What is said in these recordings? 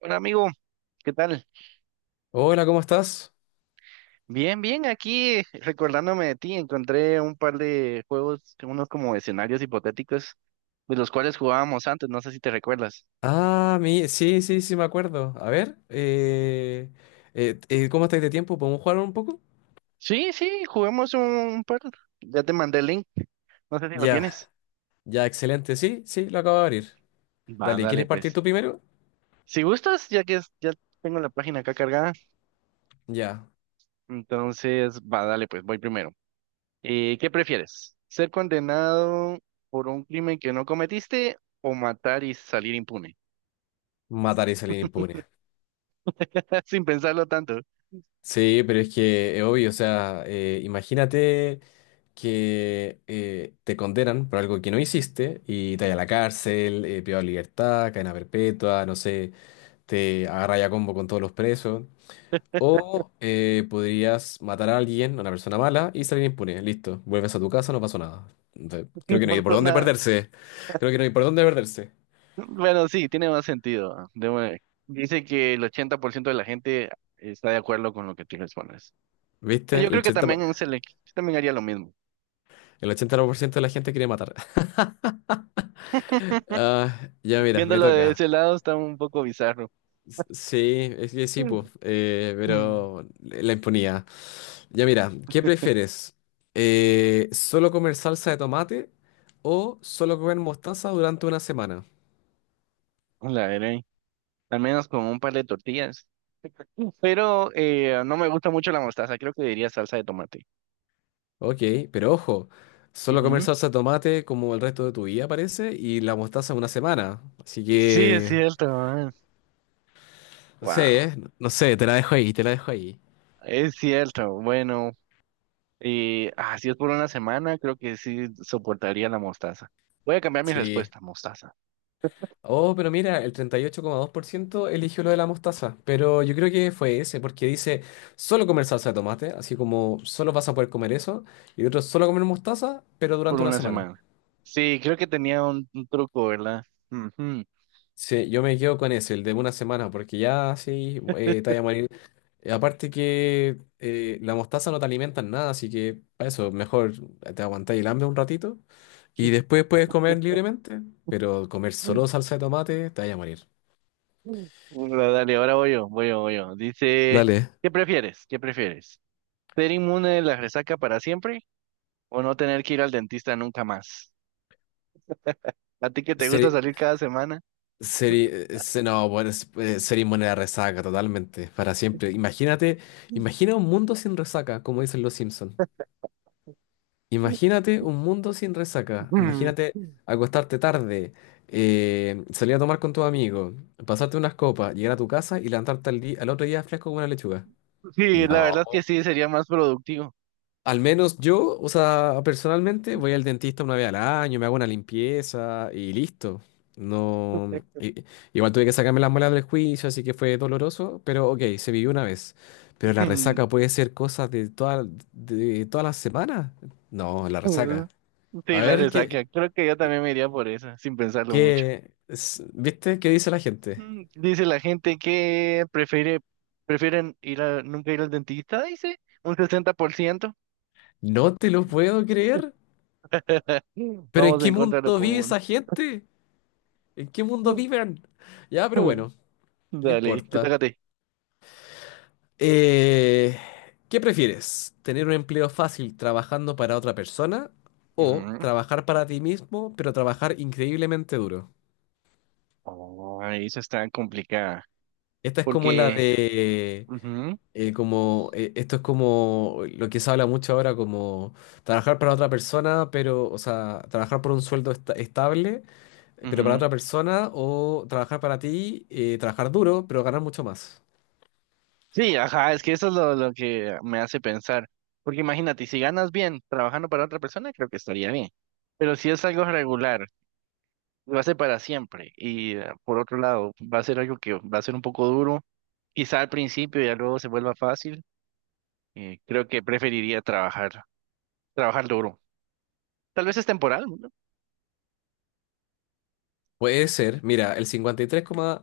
Hola amigo, ¿qué tal? Hola, ¿cómo estás? Bien, bien, aquí recordándome de ti, encontré un par de juegos, unos como escenarios hipotéticos, de los cuales jugábamos antes, no sé si te recuerdas. Ah, sí, sí, sí, me acuerdo. A ver, ¿cómo estáis de tiempo? ¿Podemos jugar un poco? Sí, sí, juguemos un par, ya te mandé el link, no sé si lo Ya, tienes. ya, excelente. Sí, sí, lo acabo de abrir. Va, Dale, ¿quieres dale partir pues. tú primero? Si gustas, ya tengo la página acá cargada, Ya, entonces va, dale pues, voy primero. ¿Qué prefieres? ¿Ser condenado por un crimen que no cometiste o matar y salir impune? matar y salir impune. Sin pensarlo tanto. Sí, pero es que es obvio, o sea, imagínate que te condenan por algo que no hiciste y te vayas a la cárcel, privado de libertad, cadena perpetua, no sé, te agarra a combo con todos los presos. O podrías matar a alguien, a una persona mala, y salir impune. Listo. Vuelves a tu casa, no pasó nada. Entonces, creo que no hay No por pasó dónde nada. perderse. Creo que no hay por dónde perderse. Bueno, sí, tiene más sentido. Ah, de una vez. Dice que el 80% de la gente está de acuerdo con lo que tú respondes. ¿Viste? Yo creo que también yo también haría lo mismo. El 80% de la gente quiere matar. Ah, ya mira, me Viéndolo de toca. ese lado está un poco bizarro. Sí, es que sí, pues. Mm. Pero la impunidad. Ya mira, ¿qué prefieres? ¿Solo comer salsa de tomate o solo comer mostaza durante una semana? La veré. Al menos con un par de tortillas. Pero no me gusta mucho la mostaza. Creo que diría salsa de tomate. Ok, pero ojo, solo comer Ujú. salsa de tomate como el resto de tu vida parece y la mostaza una semana. Así Sí, es que, cierto. no sé, Wow. ¿eh? No sé, te la dejo ahí, te la dejo ahí. Es cierto. Bueno, y ah, si es por una semana, creo que sí soportaría la mostaza. Voy a cambiar mi Sí. respuesta, mostaza, Oh, pero mira, el 38,2% eligió lo de la mostaza, pero yo creo que fue ese, porque dice solo comer salsa de tomate, así como solo vas a poder comer eso, y otros solo comer mostaza, pero por durante una una semana. semana. Sí, creo que tenía un truco, ¿verdad? Ujú. Sí, yo me quedo con ese, el de una semana, porque ya sí, te vaya a morir. Aparte que la mostaza no te alimenta en nada, así que para eso mejor te aguantáis el hambre un ratito y después puedes comer libremente, pero comer Mm, solo salsa de tomate te vaya a morir. mm. Bueno, dale, ahora voy yo, voy yo, voy yo. Dice, Dale. ¿qué prefieres? ¿Qué prefieres? ¿Ser inmune de la resaca para siempre o no tener que ir al dentista nunca más? ¿A ti que te gusta Seri, salir cada semana? No, bueno, sería inmune a la resaca totalmente, para siempre. Imagínate, imagina un mundo sin resaca, como dicen los Simpsons. Imagínate un mundo sin resaca. Imagínate acostarte tarde, salir a tomar con tus amigos, pasarte unas copas, llegar a tu casa y levantarte al día, al otro día fresco como una lechuga. Sí, la verdad es que No. sí, sería más productivo. Al menos yo, o sea, personalmente voy al dentista una vez al año, me hago una limpieza y listo. No. Igual tuve que sacarme las muelas del juicio, así que fue doloroso, pero ok, se vivió una vez. Pero la resaca puede ser cosas de todas las semanas. No, la Mm, resaca. sí, A la ver, resaca. Creo que yo también me iría por esa, sin pensarlo mucho. ¿Viste? ¿Qué dice la gente? Mm, Dice la gente que prefiere, prefieren nunca ir al dentista, dice, un 60%. No te lo puedo creer. ¿Pero en Vamos en qué contra de lo mundo vive común. esa gente? ¿En qué mundo viven? Ya, pero bueno, no Dale, te toca importa. a ti. Eh, ¿Qué prefieres? ¿Tener un empleo fácil trabajando para otra persona o Ujú. trabajar para ti mismo, pero trabajar increíblemente duro? Oh, eso está complicada. Esta es como la Porque, de ujú, como esto es como lo que se habla mucho ahora, como trabajar para otra persona, pero, o sea, trabajar por un sueldo estable, pero para ujú. otra persona, o trabajar para ti, trabajar duro, pero ganar mucho más. Sí, ajá, es que eso es lo que me hace pensar. Porque imagínate, si ganas bien trabajando para otra persona, creo que estaría bien. Pero si es algo regular, va a ser para siempre. Y por otro lado, va a ser algo que va a ser un poco duro. Quizá al principio ya luego se vuelva fácil. Eh, creo que preferiría trabajar duro. Tal vez es temporal, ¿no? Puede ser, mira, el cincuenta y tres coma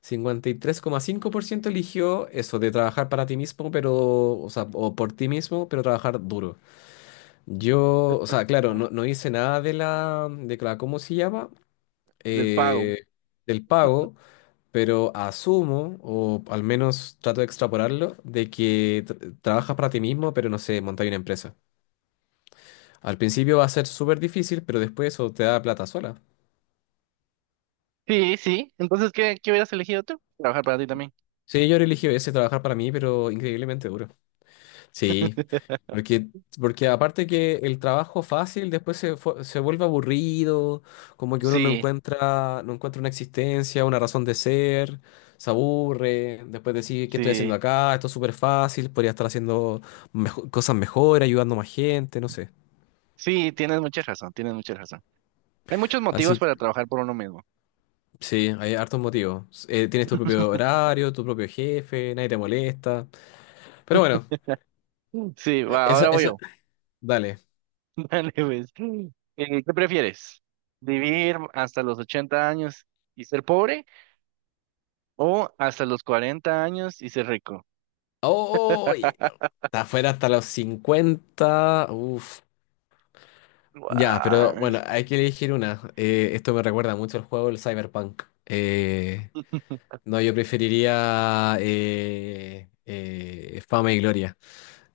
cinco por ciento eligió eso, de trabajar para ti mismo, pero, o sea, o por ti mismo, pero trabajar duro. Yo, o sea, claro, Ah, no, no hice nada de la, ¿cómo se llama? del pago. Eh, Del pago. Pero asumo, o al menos trato de extrapolarlo, de que trabajas para ti mismo, pero no sé, montar una empresa. Al principio va a ser súper difícil, pero después eso te da plata sola. Sí, sí. Entonces, ¿qué hubieras elegido tú? Trabajar para ti también. Sí, yo elegí ese trabajar para mí, pero increíblemente duro. Sí, porque, porque aparte que el trabajo fácil después se vuelve aburrido, como que uno no Sí, encuentra, no encuentra una existencia, una razón de ser, se aburre, después decir, ¿qué estoy haciendo sí. acá? Esto es súper fácil, podría estar haciendo cosas mejor, ayudando a más gente, no sé. Sí, tienes mucha razón, tienes mucha razón. Hay muchos motivos Así que para trabajar por uno mismo. sí, hay hartos motivos. Tienes tu propio horario, tu propio jefe, nadie te molesta. Pero bueno, Mm. Sí, e- va, esa, ahora voy esa, yo. dale. Dale, pues. Mm. ¿Qué prefieres? ¿Vivir hasta los 80 años y ser pobre? O hasta los 40 años y ser rico. Oh, está afuera hasta los 50. Uf. Ya, pero Guau. bueno, hay que elegir una. Esto me recuerda mucho al juego del Cyberpunk. No, yo preferiría fama y gloria.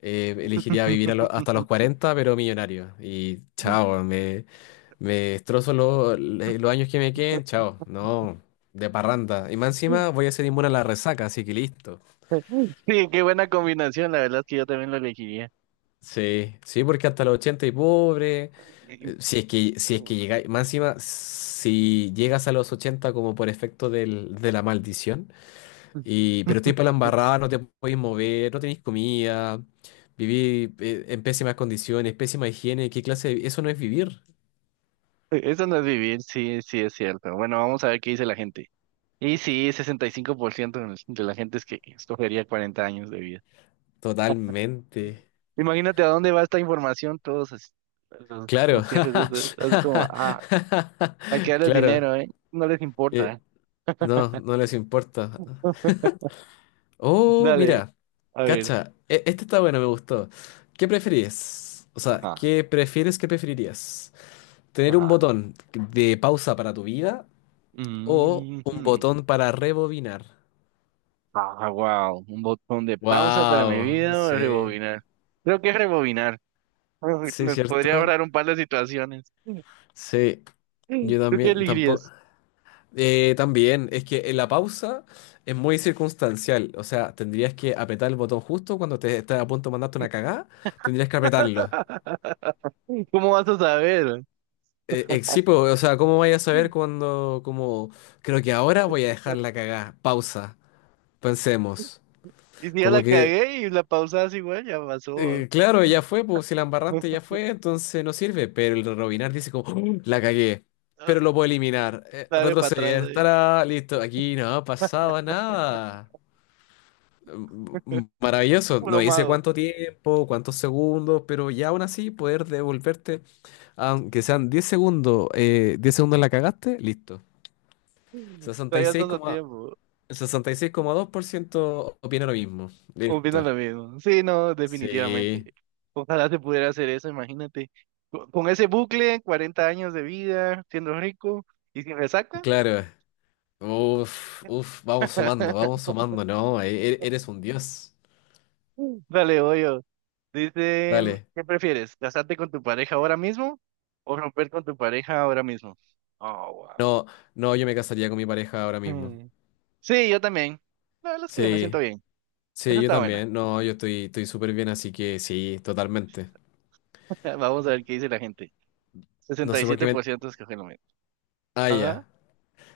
Elegiría vivir hasta los 40, pero millonario. Y chao, me destrozo los años que me queden, chao. No, de parranda. Y más encima voy a ser inmune a la resaca, así que listo. Sí, qué buena combinación. La verdad es que yo también lo elegiría. Sí, sí, porque hasta los 80 y pobre. Si es que, si es que llegáis, más encima, si llegas a los 80 como por efecto de la maldición, y, pero estoy para la embarrada, no te podéis mover, no tenéis comida, vivís en pésimas condiciones, pésima higiene, Eso no es vivir. Eso no es vivir, sí, sí es cierto. Bueno, vamos a ver qué dice la gente. Y sí, 65% de la gente es que escogería 40 años de vida. Totalmente. Imagínate a dónde va esta información, todos así, Claro. los jefes, así como, ah, hay que darles Claro. dinero, ¿eh? No les importa, ¿eh? eh, no, no les importa. Oh, Dale, mira, a ver. cacha, este está bueno, me gustó. ¿Qué preferís? O sea, Ajá, ¿Qué preferirías? ¿Tener un ajá. botón de pausa para tu vida o un Mhm. botón para rebobinar? Ah, wow. Un botón de pausa para mi Wow, vida o sí, rebobinar. Creo que es rebobinar. sí, Me podría cierto. ahorrar un par de situaciones. Sí, yo ¿Tú qué también, tampoco. elegirías? También, es que en la pausa es muy circunstancial. O sea, tendrías que apretar el botón justo cuando te estás a punto de mandarte una cagada, tendrías que apretarlo. ¿Cómo vas a saber? Sí, pues, o sea, ¿cómo vaya a saber cuando, como, creo que ahora voy a dejar la cagada? Pausa, pensemos. Y si ya Como la que, cagué y la pausas igual, ya pasó. Claro, ya fue, pues si la embarraste ya fue, entonces no sirve. Pero el rebobinar dice como, "Oh, la cagué, Ah, pero lo puedo eliminar. Dale para atrás Retroceder, ahí. estará listo. Aquí no ha pasado nada. Maravilloso, no Puro dice mago. cuánto tiempo, cuántos segundos, pero ya aún así poder devolverte, aunque sean 10 segundos, 10 segundos la cagaste, listo. sesenta y Todavía seis estás a coma- tiempo. 66,2% opina lo mismo. Opino Listo. lo mismo. Sí, no, definitivamente. Sí, Ojalá se pudiera hacer eso, imagínate. Con ese bucle, 40 años de vida, siendo rico y sin resaca. claro. Uf, uf, vamos sumando, ¿no? Eres un dios. Dale, voy yo. Dice, Dale. ¿qué prefieres? ¿Casarte con tu pareja ahora mismo o romper con tu pareja ahora mismo? Oh, No, no, yo me casaría con mi pareja ahora wow. mismo. Hmm. Sí, yo también. La verdad es que me siento Sí, bien. Esa sí, yo está buena. también. No, yo estoy, estoy súper bien, así que sí, totalmente. Vamos a ver qué dice la gente. No sesenta y sé por qué siete me... por ciento escoge lo mismo. Ah, Ajá, ya.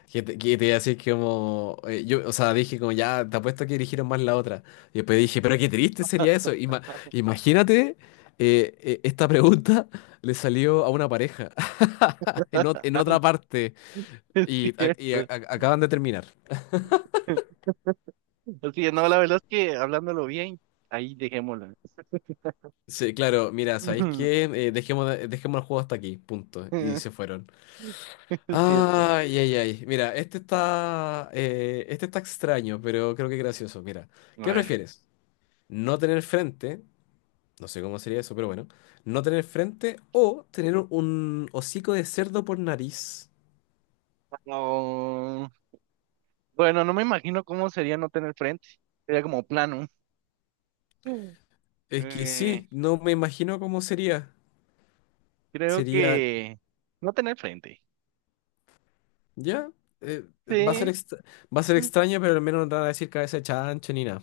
Que te iba a decir que como, yo, o sea, dije como ya, te apuesto que dirigieron más la otra. Y después dije, pero qué triste sería eso. Imagínate, esta pregunta le salió a una pareja en otra parte es y, ac- y a- cierto. a- acaban de terminar. Sí, no, la verdad es que hablándolo bien, ahí dejémoslo. Sí, claro, mira, ¿sabéis qué? Dejemos el juego hasta aquí, punto. Y Es se fueron. cierto. Ay, ay, ay. Mira, este está extraño, pero creo que gracioso. Mira, ¿qué Bueno. prefieres? ¿No tener frente? No sé cómo sería eso, pero bueno. No tener frente o tener un hocico de cerdo por nariz. Oh, bueno, no me imagino cómo sería no tener frente. Sería como plano. Mm. Es que Eh, sí, no me imagino cómo sería. creo Sería, que no tener frente. ya, eh, va a ser Sí. extra- va a ser extraño, pero al menos no te van a decir cabeza de chancho ni nada.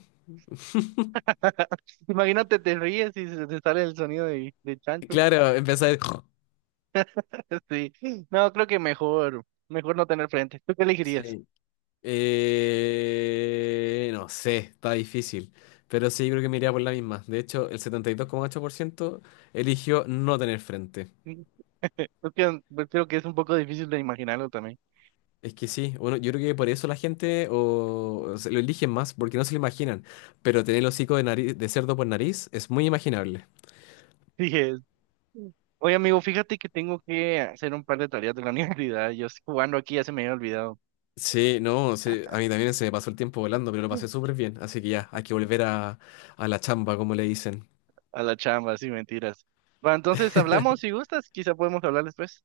Imagínate, te ríes y se te sale el sonido de chancho. Claro, empezar. Sí. No, creo que mejor, mejor no tener frente. ¿Tú qué elegirías? Sí. No sé, está difícil. Pero sí, creo que me iría por la misma. De hecho, el 72,8% eligió no tener frente. Creo que pues, creo que es un poco difícil de imaginarlo también. Es que sí, bueno, yo creo que por eso la gente o se lo eligen más, porque no se lo imaginan. Pero tener el hocico de nariz, de cerdo por nariz es muy imaginable. Sí, mm. Oye, amigo, fíjate que tengo que hacer un par de tareas de la universidad. Yo estoy jugando aquí, ya se me había olvidado. Sí, no, sí, a mí también se me pasó el tiempo volando, pero lo Mm. pasé súper bien. Así que ya, hay que volver a la chamba, como le dicen. A la chamba, sí, mentiras. Va, entonces hablamos si gustas, quizá podemos hablar después.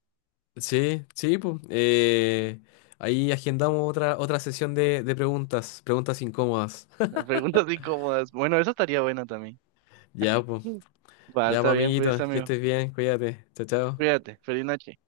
Sí, sí, pues. Ahí agendamos otra sesión de preguntas incómodas. Las preguntas incómodas. Bueno, eso estaría bueno también. Ya, pues. Mm. Va, Ya, pues, está bien, pues, amiguito, que amigo. estés bien, cuídate. Chao, chao. Cuídate, feliz noche.